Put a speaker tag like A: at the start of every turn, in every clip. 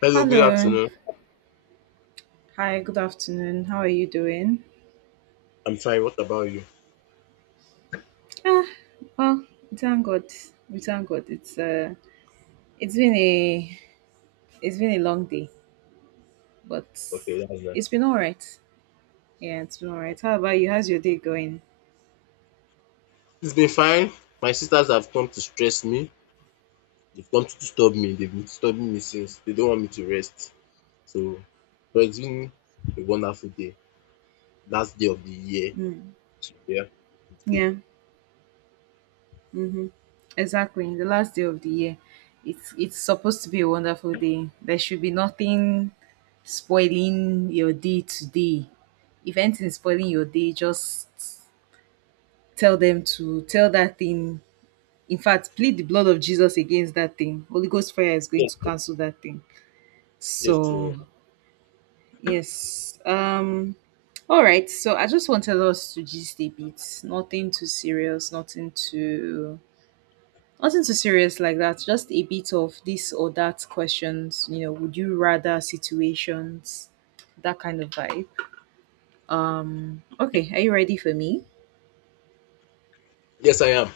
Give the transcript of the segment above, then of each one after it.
A: Hello, good
B: Hello.
A: afternoon.
B: Hi, good afternoon. How are you doing?
A: I'm fine. What about you?
B: Ah, well, we thank God. We thank God. It's it's been a it's been a long day, but
A: Okay, that's nice.
B: it's been all right. Yeah, it's been all right. How about you? How's your day going?
A: It's been fine. My sisters have come to stress me. They've come to disturb me. They've been disturbing me since. They don't want me to rest. So, but it's been a wonderful day. Last day of the year.
B: Mm.
A: So, yeah. It's good.
B: Yeah. Mm-hmm. Exactly. The last day of the year. It's supposed to be a wonderful day. There should be nothing spoiling your day today. If anything is spoiling your day, just tell them to tell that thing. In fact, plead the blood of Jesus against that thing. Holy Ghost fire is going
A: Yes,
B: to cancel that thing.
A: yes, sir.
B: So, yes. All right. So, I just wanted us to gist a bit. Nothing too serious, nothing too serious like that. Just a bit of this or that questions, would you rather situations, that kind of vibe. Okay, are you ready for me?
A: Yes, I am.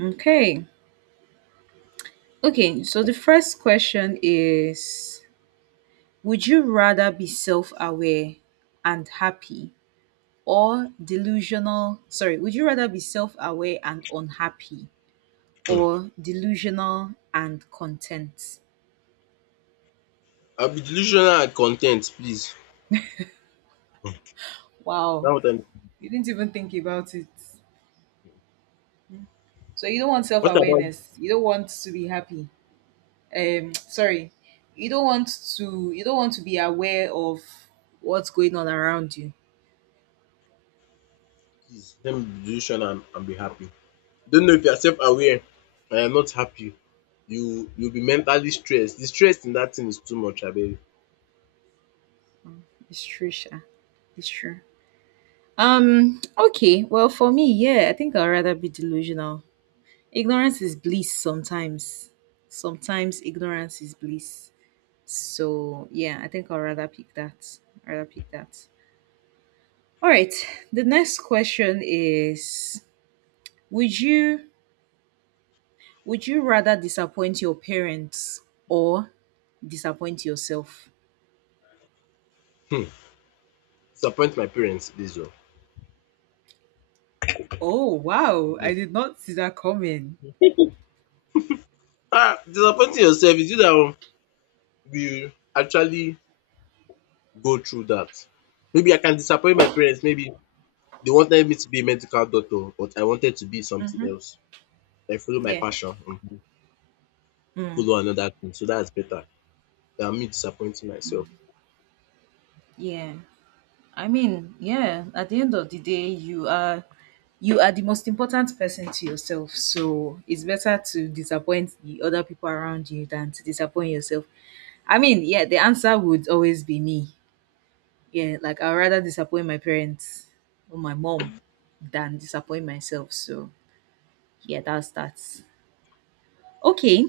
B: Okay. Okay, so the first question is: would you rather be self aware and happy or delusional? Would you rather be self aware and unhappy or delusional and content?
A: I'll be delusional and content, please. Now
B: Wow,
A: what I'm.
B: you didn't even think about it. So, you don't want self
A: What about you,
B: awareness, you don't want to be happy. Sorry, you don't want you don't want to be aware of what's going on around you.
A: please? Let me be delusional and be happy. Don't know if you are self aware and you are not happy, you'll be mentally stressed, the stress in that thing is too much, abeg.
B: It's true, Sha. It's true. Okay, well, for me, yeah, I think I'd rather be delusional. Ignorance is bliss sometimes. Sometimes ignorance is bliss. So yeah, I think I'll rather pick that. I'd rather pick that. All right. The next question is: would you would you rather disappoint your parents or disappoint yourself?
A: hmm Disappoint my parents, this one.
B: Oh wow, I did not see that coming.
A: Disappointing yourself is you that will actually go through that. Maybe I can disappoint my parents, maybe they wanted me to be a medical doctor but I wanted to be something
B: Mm-hmm.
A: else. I follow my
B: Yeah.
A: passion,
B: Mm.
A: follow another thing so that's better than me disappointing myself.
B: Yeah. I mean, yeah, at the end of the day, you are the most important person to yourself. So it's better to disappoint the other people around you than to disappoint yourself. I mean, yeah, the answer would always be me. Yeah, like I'd rather disappoint my parents or my mom than disappoint myself. So yeah, that's that. Okay.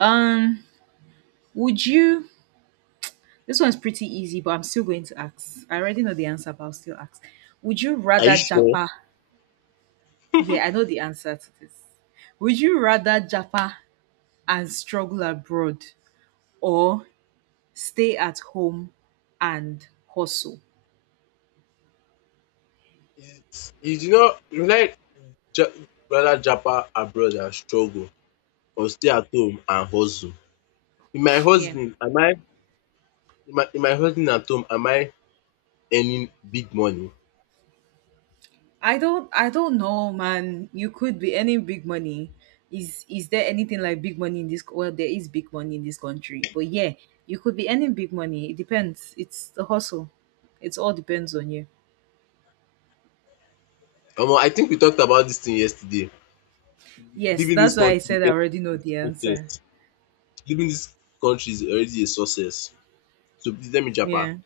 B: Um would you this one's pretty easy, but I'm still going to ask. I already know the answer, but I'll still ask. Would you
A: Are you
B: rather
A: sure?
B: japa. Yeah, I know the answer to this. Would you rather japa and struggle abroad or stay at home and hustle?
A: It's you do not you like ja rather japa abroad than struggle or stay at home and hustle? In my
B: Yeah.
A: hustling am I, in my hustling at home am I earning big money?
B: I don't know, man. You could be earning big money. Is there anything like big money in this, well, there is big money in this country. But yeah, you could be earning big money. It depends. It's the hustle. It all depends on you.
A: Omo, I think we talked about dis thing yesterday.
B: Yes,
A: Leaving dis
B: that's why I
A: country
B: said I
A: is a
B: already know the answer.
A: success. Leaving dis country is already a success. So please let me japa.
B: Yeah.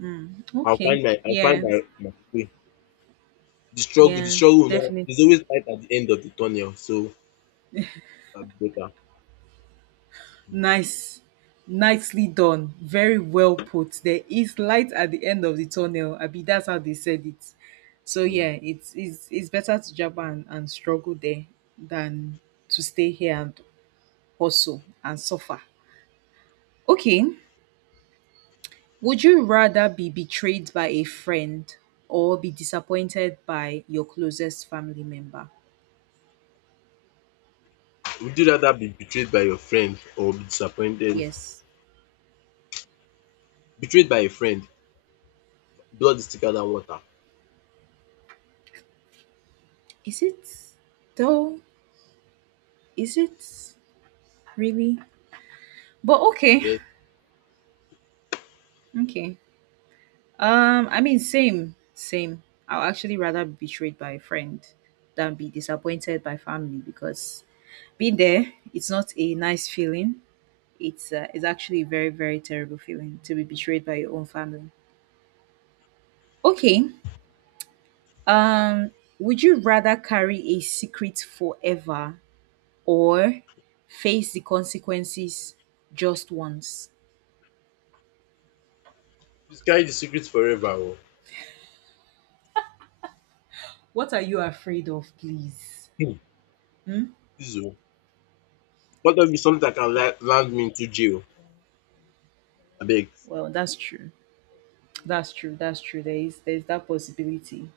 B: Mm. Okay.
A: I'll find
B: Yeah.
A: my way. The struggle the
B: Yeah.
A: struggle will not there's
B: Definitely.
A: always light at the end of the tunnel, so that'll be better.
B: Nice. Nicely done. Very well put. There is light at the end of the tunnel. I mean, that's how they said it. So
A: um
B: yeah, it's it's better to jab and struggle there than to stay here and hustle and suffer. Okay. Would you rather be betrayed by a friend or be disappointed by your closest family member?
A: Would you rather be betrayed by your friend or be disappointed?
B: Yes.
A: Betrayed by a friend. Blood is thicker than water?
B: Is it though? Is it really? But okay.
A: Yes.
B: Okay. I mean, same. I'll actually rather be betrayed by a friend than be disappointed by family because being there, it's not a nice feeling. It's actually a very very terrible feeling to be betrayed by your own family. Okay. Um, would you rather carry a secret forever or face the consequences just once?
A: Please carry the secret forever oo.
B: What are you afraid of, please?
A: um
B: Hmm?
A: Please oo. Cut off with something that can
B: Wh-
A: la land me into jail. I beg.
B: Well, that's true. That's true. That's true. There's that possibility.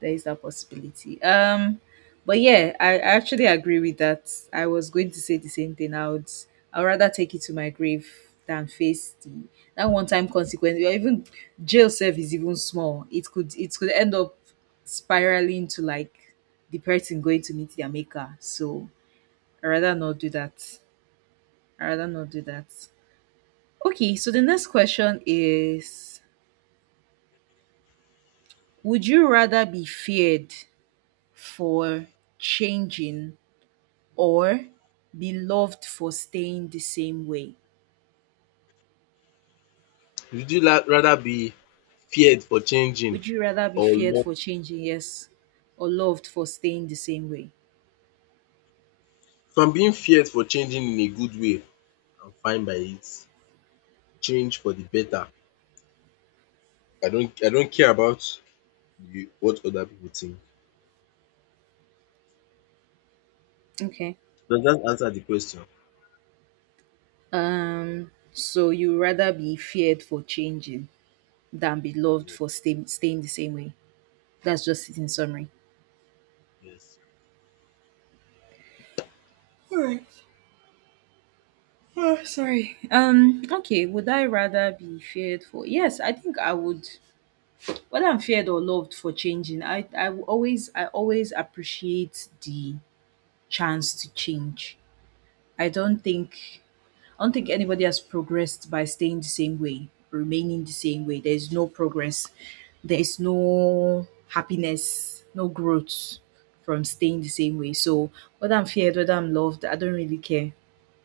B: There is that possibility. But yeah, I actually agree with that. I was going to say the same thing. I'd rather take it to my grave than face the that one time consequence. Or even jail self is even small. It could end up spiraling to like the person going to meet their maker. So I'd rather not do that. I'd rather not do that. Okay, so the next question is: would you rather be feared for changing or be loved for staying the same way?
A: Would you la rather be feared for changing
B: Would you rather be
A: or
B: feared
A: loved?
B: for changing, yes, or loved for staying the same way?
A: From being feared for changing in a good way, I'm fine by it. Change for the better. I don't care about the what other people think.
B: Okay.
A: Does dat answer the question?
B: So you rather be feared for changing than be loved
A: Ye-
B: for staying the same way. That's just it in summary.
A: Yes.
B: Alright. Oh, sorry. Okay. Would I rather be feared for? Yes, I think I would. Whether I'm feared or loved for changing, I will always I always appreciate the chance to change. I don't think I don't think anybody has progressed by staying the same way, remaining the same way. There's no progress. There's no happiness, no growth from staying the same way. So whether I'm feared, whether I'm loved, I don't really care.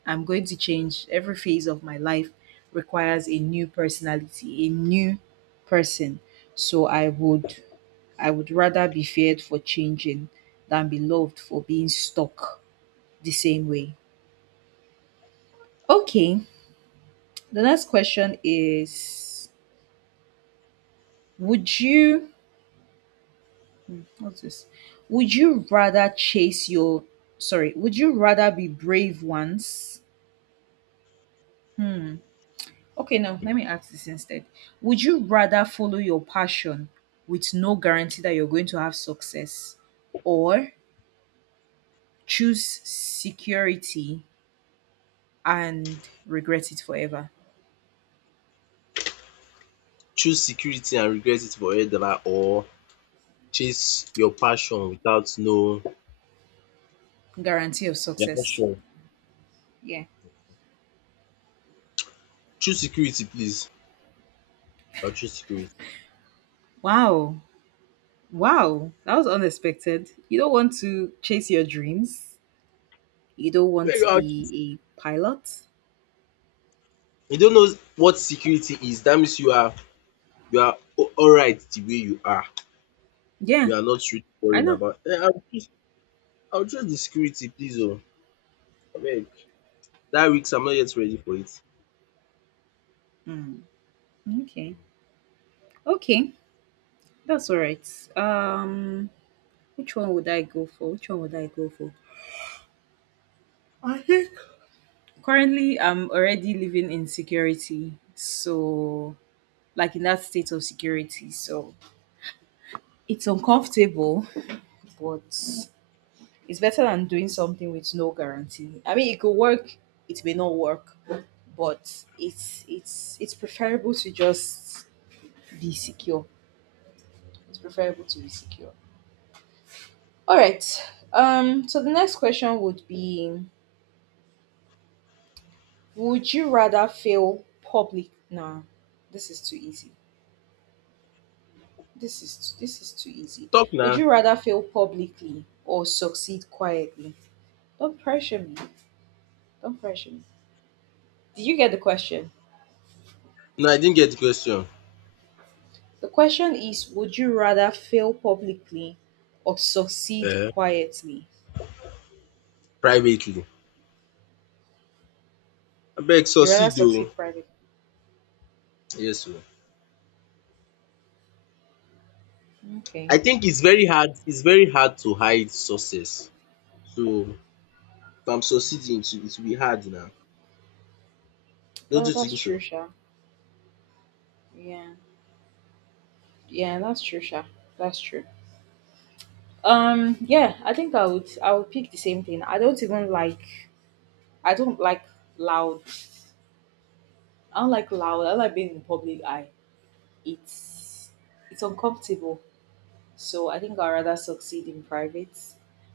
B: I'm going to change. Every phase of my life requires a new personality, a new person. So I would rather be feared for changing than be loved for being stuck the same way. Okay, the next question is: would you, what's this? Would you rather chase your, sorry, would you rather be brave once, hmm, okay, now
A: Yeah.
B: let me ask this instead. Would you rather follow your passion with no guarantee that you're going to have success or choose security and regret it forever?
A: Choose security and regret it forever or chase your passion without no
B: Guarantee of
A: your
B: success.
A: passion.
B: Yeah.
A: Choose security, please. I'll choose security.
B: Wow. Wow. That was unexpected. You don't want to chase your dreams, you don't want
A: When you
B: to
A: are
B: be a pilot.
A: You don't know what security is, that means you are alright the way you are, you
B: Yeah,
A: are not really
B: I
A: worrying
B: know.
A: about. I will just the security please oo, abeg. That risk, I'm not yet ready for it.
B: Mm, okay. Okay. That's all right. Um Which one would I go for? Which one would I go for? Currently, I'm already living in security. So, like in that state of security. So, it's uncomfortable, but it's better than doing something with no guarantee. I mean, it could work, it may not work, but it's it's preferable to just be secure. It's preferable to be secure. All right. So the next question would be: would you rather fail public? Nah, this is too easy. This is too easy.
A: Talk
B: Would
A: now.
B: you rather fail publicly or succeed quietly? Don't pressure me. Don't pressure me. Did you get the question?
A: No, I didn't get the question.
B: The question is: would you rather fail publicly or succeed
A: um
B: quietly?
A: Privately, abeg,
B: You rather
A: succeed oh.
B: succeed privately.
A: Yes oo. I
B: Okay.
A: think it's very hard to hide success, so if I'm succeeding it will be hard now. Don't
B: Well,
A: you
B: that's
A: think
B: true,
A: so?
B: Sha. Yeah. Yeah, that's true, Sha. That's true. Yeah, I think I would pick the same thing. I don't like loud. I don't like loud. I don't like being in public eye. It's it's uncomfortable. So I think I'd rather succeed in private.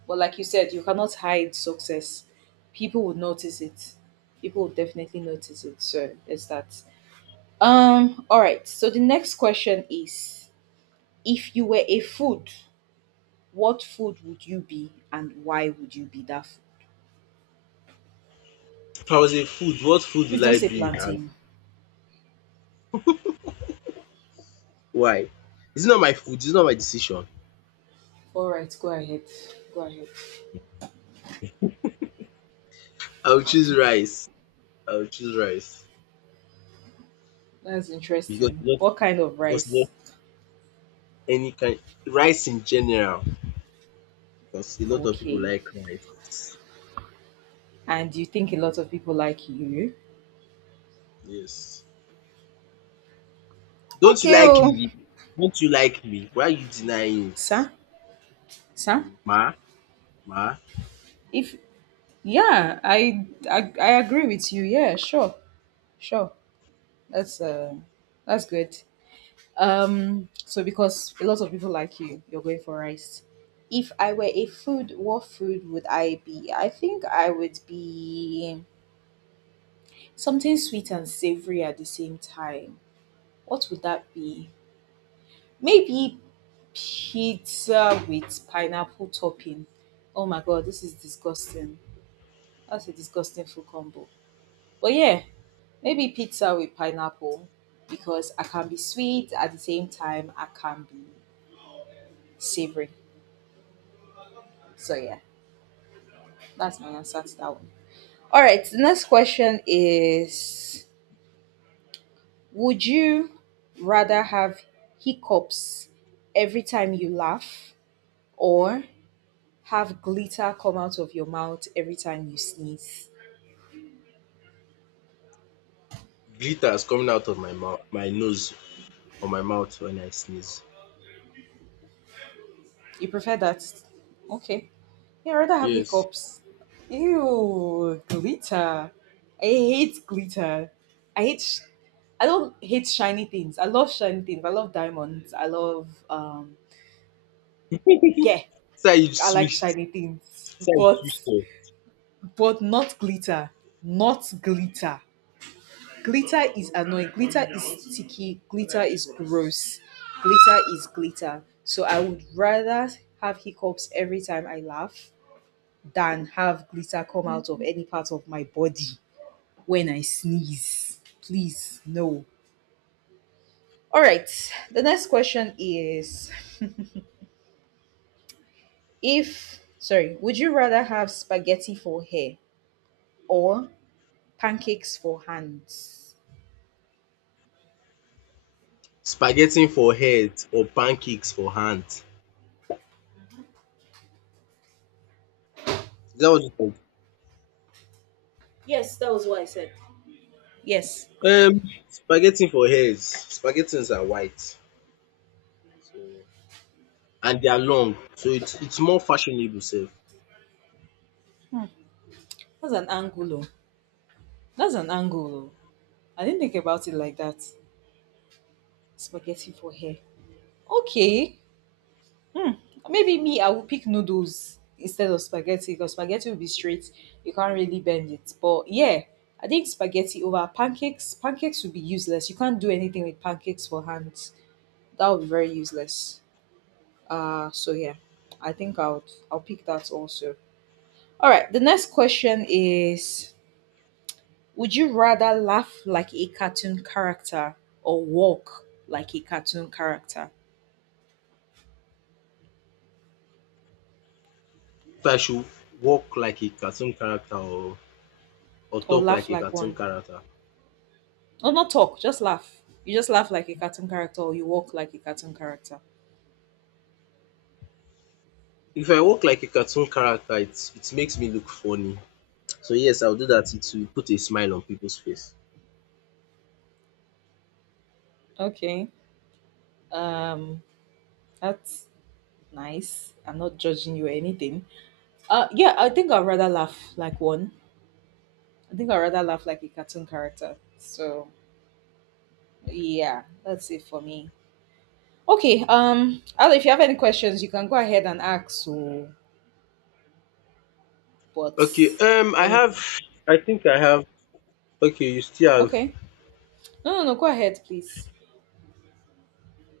B: But like you said, you cannot hide success. People would notice it. People would definitely notice it. So there's that. All right. So the next question is: if you were a food, what food would you be and why would you be that food?
A: If I was a food, what food
B: Please
A: will
B: don't
A: I
B: say
A: be and?
B: plantain.
A: Why? It's not my food, it's not my decision.
B: All right, go ahead. Go ahead.
A: I will choose rice. I will choose rice
B: That's
A: because
B: interesting.
A: not
B: What kind of
A: because not
B: rice?
A: any kind, rice in general, because a lot of people
B: Okay.
A: like rice.
B: And do you think a lot of people like you?
A: Yes. Don't you
B: Okay,
A: like
B: oh.
A: me? Don't you like me? Why are you denying it?
B: Sir? Sir?
A: Mm, ma, ma,
B: If Yeah, I agree with you. Yeah, sure. Sure. That's uh that's good. So because a lot of people like you, you're going for rice. If I were a food, what food would I be? I think I would be something sweet and savory at the same time. What would that be? Maybe pizza with pineapple topping. Oh my god, this is disgusting. That's a disgusting food combo. But yeah, maybe pizza with pineapple because I can be sweet at the same time I can be savory. So yeah, that's my answer to that one. All right, the next question is: would you rather have hiccups every time you laugh or have glitter come out of your mouth every time you sneeze?
A: glitter is coming out of my mouth, my nose or my mouth when I sneeze.
B: You prefer that? Okay. Yeah, I'd rather have
A: Yes.
B: hiccups. Ew, glitter. I hate glitter. I hate. Sh- I don't hate shiny things. I love shiny things. I love diamonds. I love. Yeah,
A: So you
B: I like
A: twist.
B: shiny things,
A: So
B: but
A: you twist.
B: not glitter. Not glitter. Glitter is annoying. Glitter is sticky. Glitter is gross. Glitter is glitter. So I would rather have hiccups every time I laugh than have glitter come out of any part of my body when I sneeze. Please, no. All right. The next question is if, sorry, would you rather have spaghetti for hair or pancakes for hands?
A: Spaghetti for head or pancakes for hand? Is that what you
B: Yes, that was what I said. Yes,
A: Um, spaghetti for hairs. Spaghettis are white. So and they are long. So it's more fashionable sef.
B: that's an angulo. That's an angulo. I didn't think about it like that. Spaghetti for hair. Okay. Hmm. Maybe me, I would pick noodles instead of spaghetti because spaghetti will be straight. You can't really bend it. But yeah, I think spaghetti over pancakes. Pancakes would be useless. You can't do anything with pancakes for hands. That would be very useless. So yeah, I think I'll pick that also. All right. The next question is: would you rather laugh like a cartoon character or walk like a cartoon character,
A: If I should walk like a cartoon character or
B: or
A: talk like
B: laugh
A: a
B: like
A: cartoon
B: one?
A: character.
B: Or not talk, just laugh. You just laugh like a cartoon character or you walk like a cartoon character.
A: If I walk like a cartoon character, it makes me look funny. So yes, I'll do that. It will put a smile on people's face.
B: Okay. Um that's nice. I'm not judging you or anything. Yeah, I think I'd rather laugh like one. I think I'd rather laugh like a cartoon character. So yeah, that's it for me. Okay, Al, if you have any questions you can go ahead and ask, so, but
A: Okay,
B: let me—
A: I think I have. Okay, you still have
B: Okay. No, no, no, go ahead please.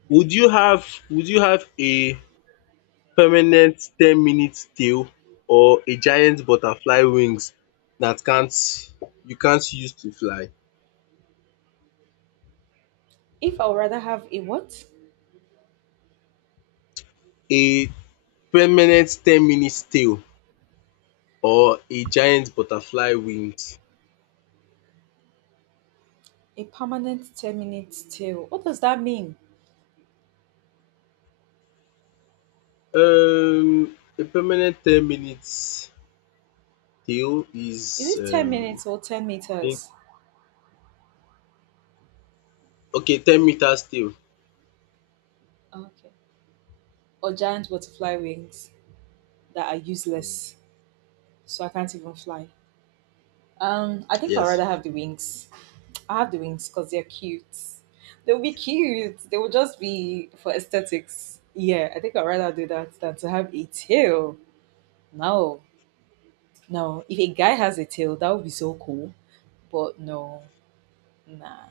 A: would you have a permanent 10 minute tail or a giant butterfly wings that can't you can't use to fly.
B: If I would rather have a what?
A: A permanent 10 minute tail or a giant butterfly wings.
B: A permanent 10-minute minute tail. What does that mean?
A: A permanent 10 minutes tail is
B: Is it 10 minutes or 10
A: I think-
B: meters?
A: okay, 10 meters tail.
B: Okay. Or giant butterfly wings that are
A: Mm,
B: useless, so I can't even fly. I think I'd
A: yes,
B: rather have the wings. I have the wings because they're cute. They'll be cute. They will just be for aesthetics. Yeah, I think I'd rather do that than to have a tail. No, no. If a guy has a tail, that would be so cool. But no, nah.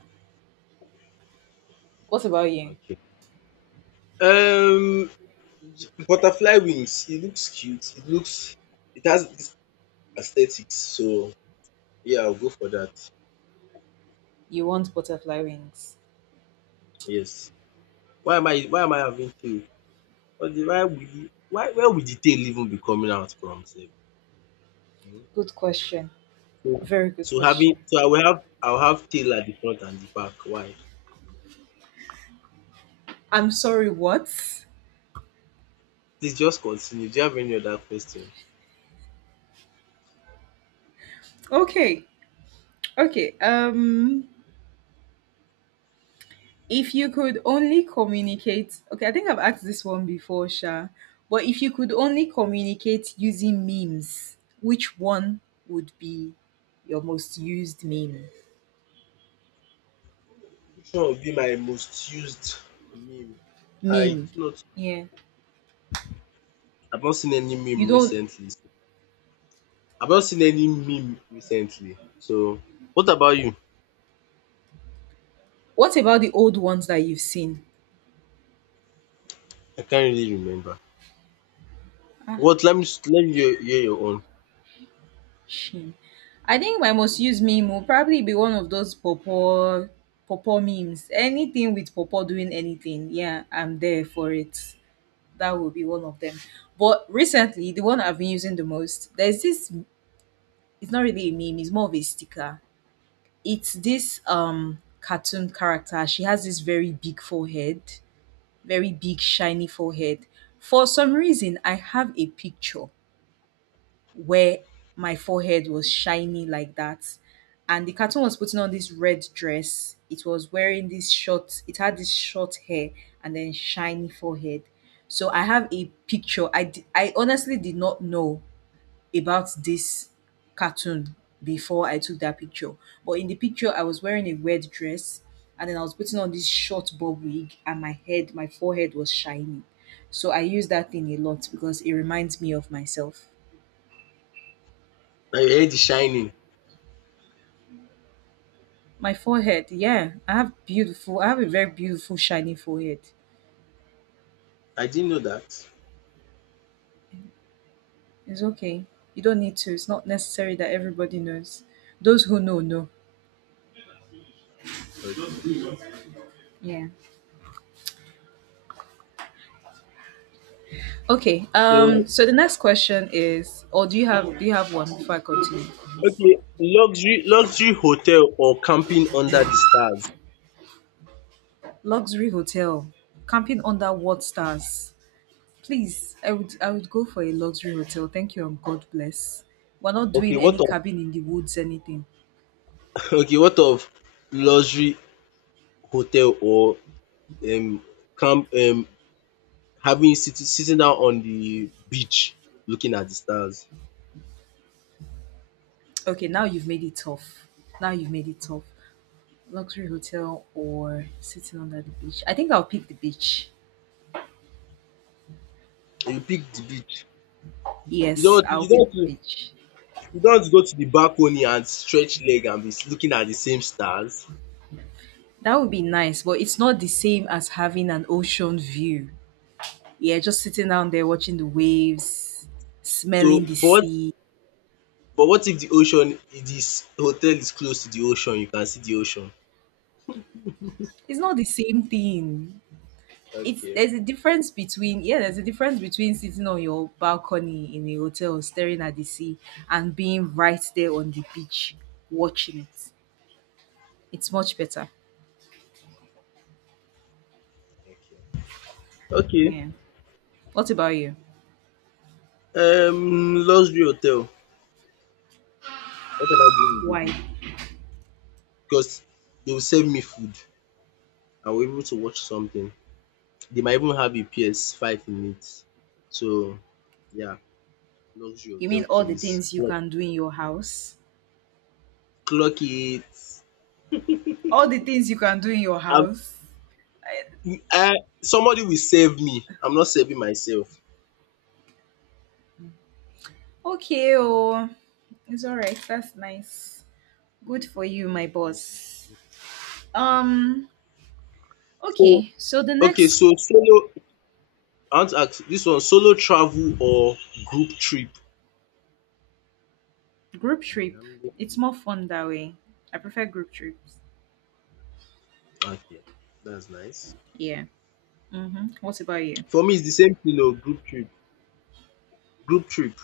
B: What about you?
A: okay. Um butterfly wings, it looks cute, it has this aesthetics, so yeah, I'll go for that.
B: You want butterfly wings?
A: Yes. Why am I having tail? What the why would the why where would the tail even be coming out from sef? um
B: Good question.
A: So
B: Very good
A: having,
B: question.
A: so I will have, I will have tail at the front and the back. Why?
B: I'm sorry, what?
A: Please just continue. Do you have any other question?
B: Okay, okay. If you could only communicate, okay, I think I've asked this one before, Sha, but if you could only communicate using memes, which one would be your most used meme?
A: Which one would be my most used meme? I
B: Meme.
A: do not
B: Yeah.
A: I've not seen any
B: You
A: meme
B: don't—
A: recently. So I've not seen any meme recently. So what about you?
B: what about the old ones that you've seen?
A: I can't really remember. What let me hear your own.
B: Hmm. I think my most used meme will probably be one of those pawpaw memes. Anything with pawpaw doing anything, yeah, I'm there for it. That will be one of them. But recently, the one I've been using the most, there's this. It's not really a meme. It's more of a sticker. It's this cartoon character. She has this very big forehead, very big shiny forehead. For some reason, I have a picture where my forehead was shiny like that. And the cartoon was putting on this red dress. It was wearing this short, it had this short hair and then shiny forehead. So I have a picture. I honestly did not know about this cartoon before I took that picture. But in the picture, I was wearing a red dress and then I was putting on this short bob wig and my forehead was shiny. So I use that thing a lot because it reminds me of myself.
A: I heard the shining.
B: My forehead, yeah. I have a very beautiful shiny forehead.
A: I didn't know that.
B: It's okay. You don't need to. It's not necessary that everybody knows. Those who know, know.
A: Okay.
B: Yeah. Okay. Um
A: So,
B: so the next question is, or do you have one before I continue?
A: okay, luxury hotel or camping under the stars.
B: Luxury hotel. Camping under what stars? Please, I would go for a luxury hotel. Thank you and God bless. We're not
A: Okay,
B: doing
A: what
B: any
A: of
B: cabin in the woods, anything.
A: okay, what of luxury hotel or um camp having, sitting down on the beach looking at the stars.
B: Okay, now you've made it tough. Now you've made it tough. Luxury hotel or sitting under the beach? I think I'll pick the beach.
A: You pick the beach. You
B: Yes,
A: don't
B: I'll
A: you
B: pick
A: don't
B: the
A: you
B: beach.
A: don't go to the balcony and stretch leg and be looking at the same stars.
B: That would be nice, but it's not the same as having an ocean view. Yeah, just sitting down there watching the waves,
A: So,
B: smelling the
A: but
B: sea.
A: but what if the ocean this hotel is close to the ocean? You can see the ocean.
B: It's not the same thing. It's
A: Okay,
B: There's a difference between, yeah, there's a difference between sitting on your balcony in a hotel staring at the sea and being right there on the beach watching it. It's much better.
A: okay. Okay.
B: Yeah. What about you?
A: Luxury hotel. What am I doing with
B: Why?
A: the? Because they will serve me food. I will be able to watch something. They might even have a PS5 in it. So yeah, luxury
B: You mean
A: hotel,
B: all the
A: please.
B: things you
A: Like
B: can do in your house?
A: clock it.
B: All the things you can do in your
A: I'm,
B: house?
A: I, somebody will save me. I'm not saving myself.
B: Okay,
A: Yeah.
B: oh, it's all right. That's nice. Good for you, my boss. Um,
A: So
B: okay. So the
A: okay,
B: next—
A: so solo. I want to ask this one: solo travel or group trip?
B: Group trip, it's more fun that way. I prefer group trips.
A: Okay, that's nice.
B: Yeah. Mhm. What about you?
A: For me, it's the same thing. Oh, group trip. Group trip,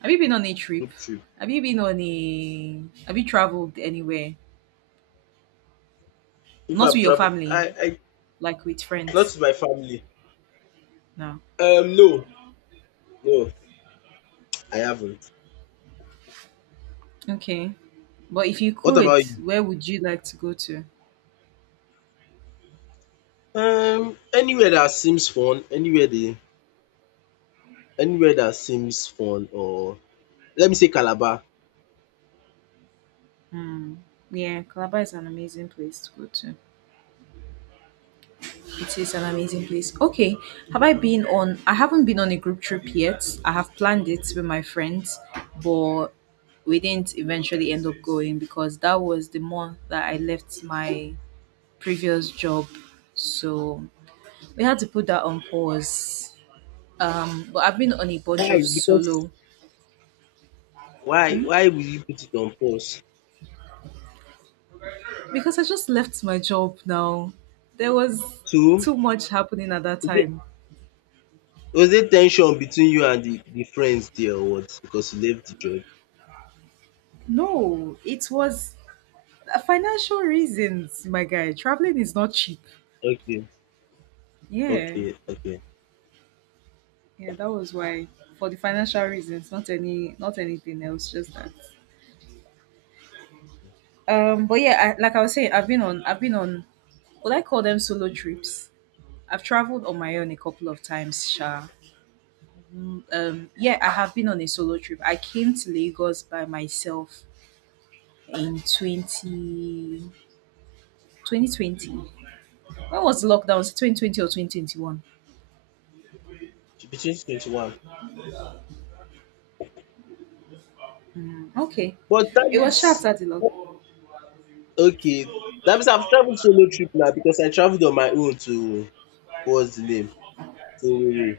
B: Have you been on a trip?
A: group trip.
B: Have you been on a? Have you traveled anywhere?
A: If
B: Not with
A: I've
B: your
A: traveled,
B: family,
A: I
B: like with
A: not
B: friends.
A: with my family.
B: No.
A: No, no, I haven't.
B: Okay. But if you
A: What
B: could,
A: about you?
B: where would you like to go to?
A: Anywhere that seems fun, anywhere that seems fun, or let me say Calabar.
B: Yeah, Calabar is an amazing place to go to. It is an amazing place. Okay. Have I been on I haven't been on a group trip yet. I have planned it with my friends, but we didn't eventually end up going because that was the month that I left my previous job. So we had to put that on pause. But I've been on a bunch of
A: Why? Because
B: solo—
A: why? Why will you put it on pause?
B: Because I just left my job now. There was
A: Two,
B: too much happening at that
A: is it,
B: time.
A: was there tension between you and the friends there or what? Because you left the job.
B: No, it was financial reasons, my guy. Traveling is not cheap.
A: Okay,
B: Yeah.
A: okay, okay.
B: Yeah, that was why. For the financial reasons, not any— not anything else, just that. But yeah, I, like I was saying, I've been on— would I call them solo trips? I've traveled on my own a couple of times, Sha. Yeah, I have been on a solo trip. I came to Lagos by myself in twenty twenty twenty. When was the lockdown? Was it 2020 or 2021?
A: Between 21.
B: Mm, okay.
A: But that
B: It was sharp
A: means
B: after the lockdown.
A: Okay, that means I've traveled solo trip now because I traveled on my own to what's the name? To Owerri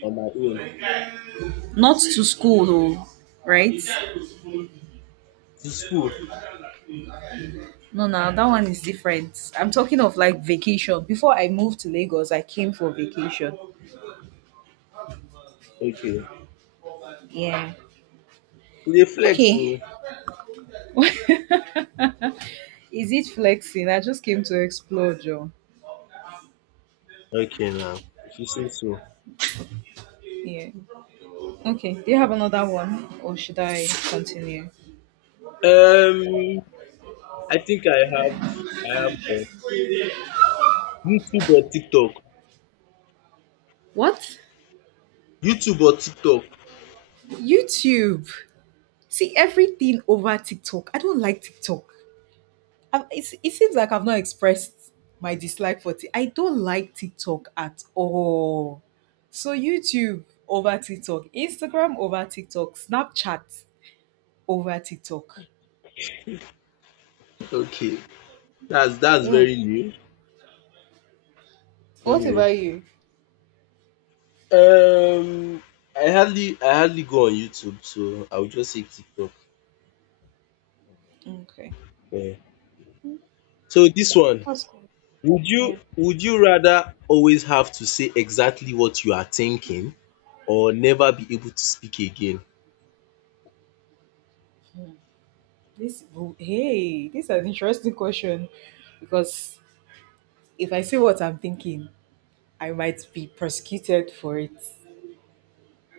A: on my own
B: Not to school though, right?
A: to school.
B: No, no, that one is different. I'm talking of like vacation. Before I moved to Lagos, I came for vacation.
A: Okay,
B: Yeah.
A: you dey flex o.
B: Okay. Is it flexing? I just came to explore, Joe.
A: Okay now, if you say so.
B: Yeah. Okay. Do you have another one, or should I continue?
A: Um, I think I have one. YouTube or TikTok?
B: What?
A: YouTube or TikTok?
B: YouTube. See everything over TikTok. I don't like TikTok. It seems like I've not expressed my dislike for it. I don't like TikTok at all. So YouTube over TikTok, Instagram over TikTok, Snapchat over TikTok.
A: Okay, that's
B: Yeah.
A: very new.
B: What
A: Anyway,
B: about you?
A: um, I hardly go on YouTube, so I would just say TikTok.
B: Okay.
A: Yeah. So this one.
B: That's cool.
A: Would
B: Yeah.
A: you would you rather always have to say exactly what you are thinking or never be able to speak again?
B: This Oh, hey, this is an interesting question because if I say what I'm thinking, I might be prosecuted for it,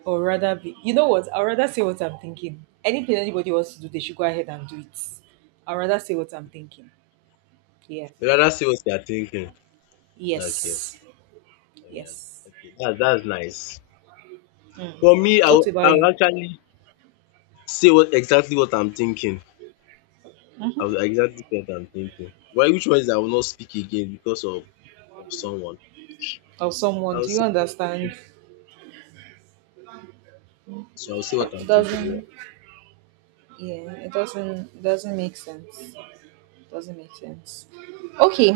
B: or rather, be you know what? I'd rather say what I'm thinking. Anything anybody wants to do, they should go ahead and do it. I'd rather say what I'm thinking. Yeah.
A: You rather say what you are thinking. Okay.
B: Yes.
A: Oh yeah.
B: Yes.
A: Okay. That's nice. For me, I
B: What
A: will,
B: about
A: I will
B: you?
A: actually say what exactly what I'm thinking. I will exactly say what I'm thinking. Why which one is I will not speak again because of someone?
B: Or someone?
A: I'll
B: Do you
A: say
B: understand?
A: So I'll say what I'm
B: It
A: thinking.
B: doesn't. Yeah. It doesn't. It doesn't make sense. Doesn't make sense. Okay.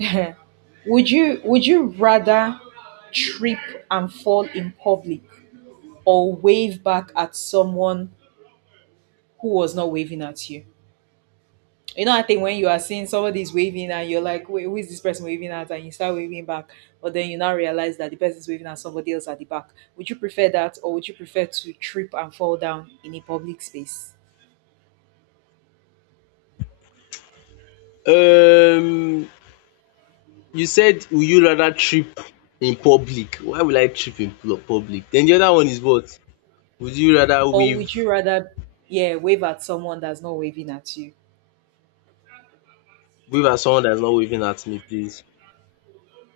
B: Would you rather trip and fall in public or wave back at someone who was not waving at you? You know, I think when you are seeing somebody is waving and you're like, wait, who is this person waving at? And you start waving back, but then you now realize that the person is waving at somebody else at the back. Would you prefer that or would you prefer to trip and fall down in a public space?
A: Yeah. Um You said would you rather trip in public. Why will I trip in public? Then the other one is what? Would you rather
B: Or would
A: wave
B: you rather, yeah, wave at someone that's not waving at you?
A: wave at someone that is not waving at me please?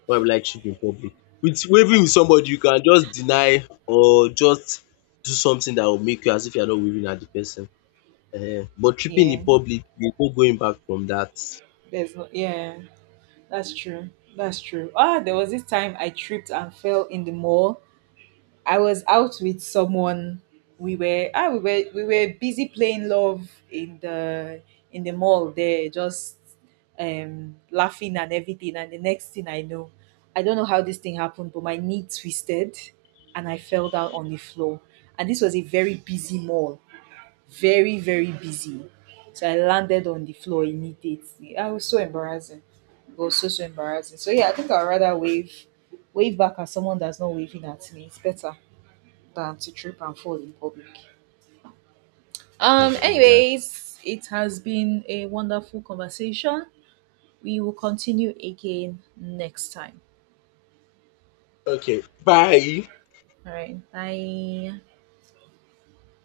A: Why will I trip in public? With waving with somebody you can just deny or just do something that will make you as if you are not waving at the person, but tripping in
B: Yeah,
A: public there is no going back from dat.
B: there's no, yeah. That's true. That's true. Ah, there was this time I tripped and fell in the mall. I was out with someone. We were ah, we were busy playing love in the mall there, just laughing and everything. And the next thing I know, I don't know how this thing happened, but my knee twisted and I fell down on the floor. And this was a very busy mall, very, very busy. So I landed on the floor immediately. I was so embarrassing. It was so so embarrassing. So yeah, I think I'd rather wave back at someone that's not waving at me. It's better than to trip and fall in public. Anyways, it has been a wonderful conversation. We will continue again next time.
A: Okay, bye.
B: All right. Bye.